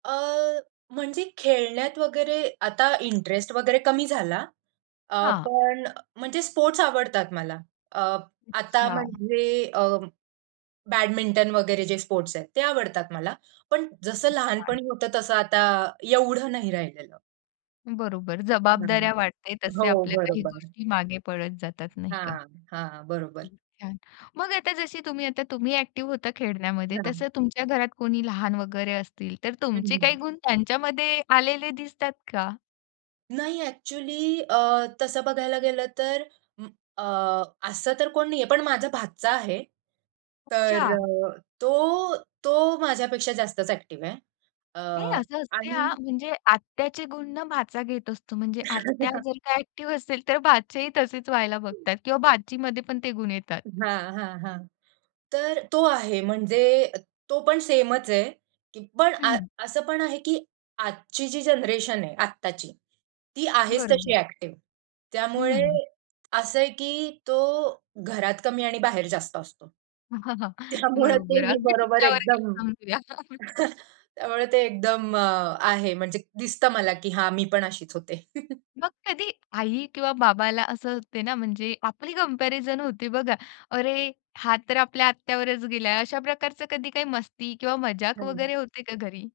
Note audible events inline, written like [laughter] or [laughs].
अ, म्हणजे खेळण्यात वगैरे, आता इंटरेस्ट वगैरे कमी झाला. अ, हां. पण अ, म्हणजे स्पोर्ट्स आवडतात मला. अ, आता अच्छा. म्हणजे अ, बॅडमिंटन वगैरे जे स्पोर्ट्स आहेत, ते आवडतात मला. पण जसं खूप छान. लहानपणी होतं, तसं आता एवढं नाही राहिलेलं. बरोबर. हं. जबाबदाऱ्या वाढते, तसे हो, आपल्या काही बरोबर. गोष्टी मागे पडत जातात, नाही का? हां, हां. बरोबर. खूप छान! मग आता जशी तुम्ही आता तुम्ही एक्टिव्ह होता खेळण्यामध्ये. हां. तसं तुमच्या घरात कोणी लहान वगैरे असतील, तर हं. तुमचे काही हं. गुण त्यांच्यामध्ये आलेले दिसतात का? नाही. एक्चुअली अ, तसं बघायला गेलं, तर म अ, असं तर कोण नाहीये. पण माझा भाचा आहे. तर, अच्छा. तो तो माझ्यापेक्षा जास्तच एक्टिव्ह आहे. अ, हे, असं असते, आणि हां. म्हणजे आत्याचे गुण ना भाचा घेत असतो. म्हणजे आत्या [laughs] जर का एक्टिव्ह असेल, तर भाचेही तसेच व्हायला बघतात किंवा भाचीमध्ये पण ते गुण येतात. हां, हां, हां. तर तो आहे, म्हणजे तो पण सेमच आहे, की पण अ हं. असं पण आहे, की आजची जी जनरेशन आहे, आत्ताची. ती आहेच तशी बरोबर. एक्टिव्ह. त्यामुळे, हं. असं आहे, की तो घरात कमी आणि बाहेर जास्त असतो. [chuckles] त्यामुळे ते बरोबर. मी अगदी बरोबर तुमच्यावर गेलं एकदम समजूया. [chuckles] [chuckles] त्यामुळे ते एकदम अ, आहे, म्हणजे दिसतं मला, की हां मी पण अशीच होते. [chuckles] मग कधी आई किंवा बाबाला असं ते ना, म्हणजे आपली कंपॅरिझन होते बघा. अरे! हा तर आपल्या आत्यावरच गेलाय. अशा प्रकारचं कधी काय मस्ती किंवा मजाक हं. वगैरे होते का घरी?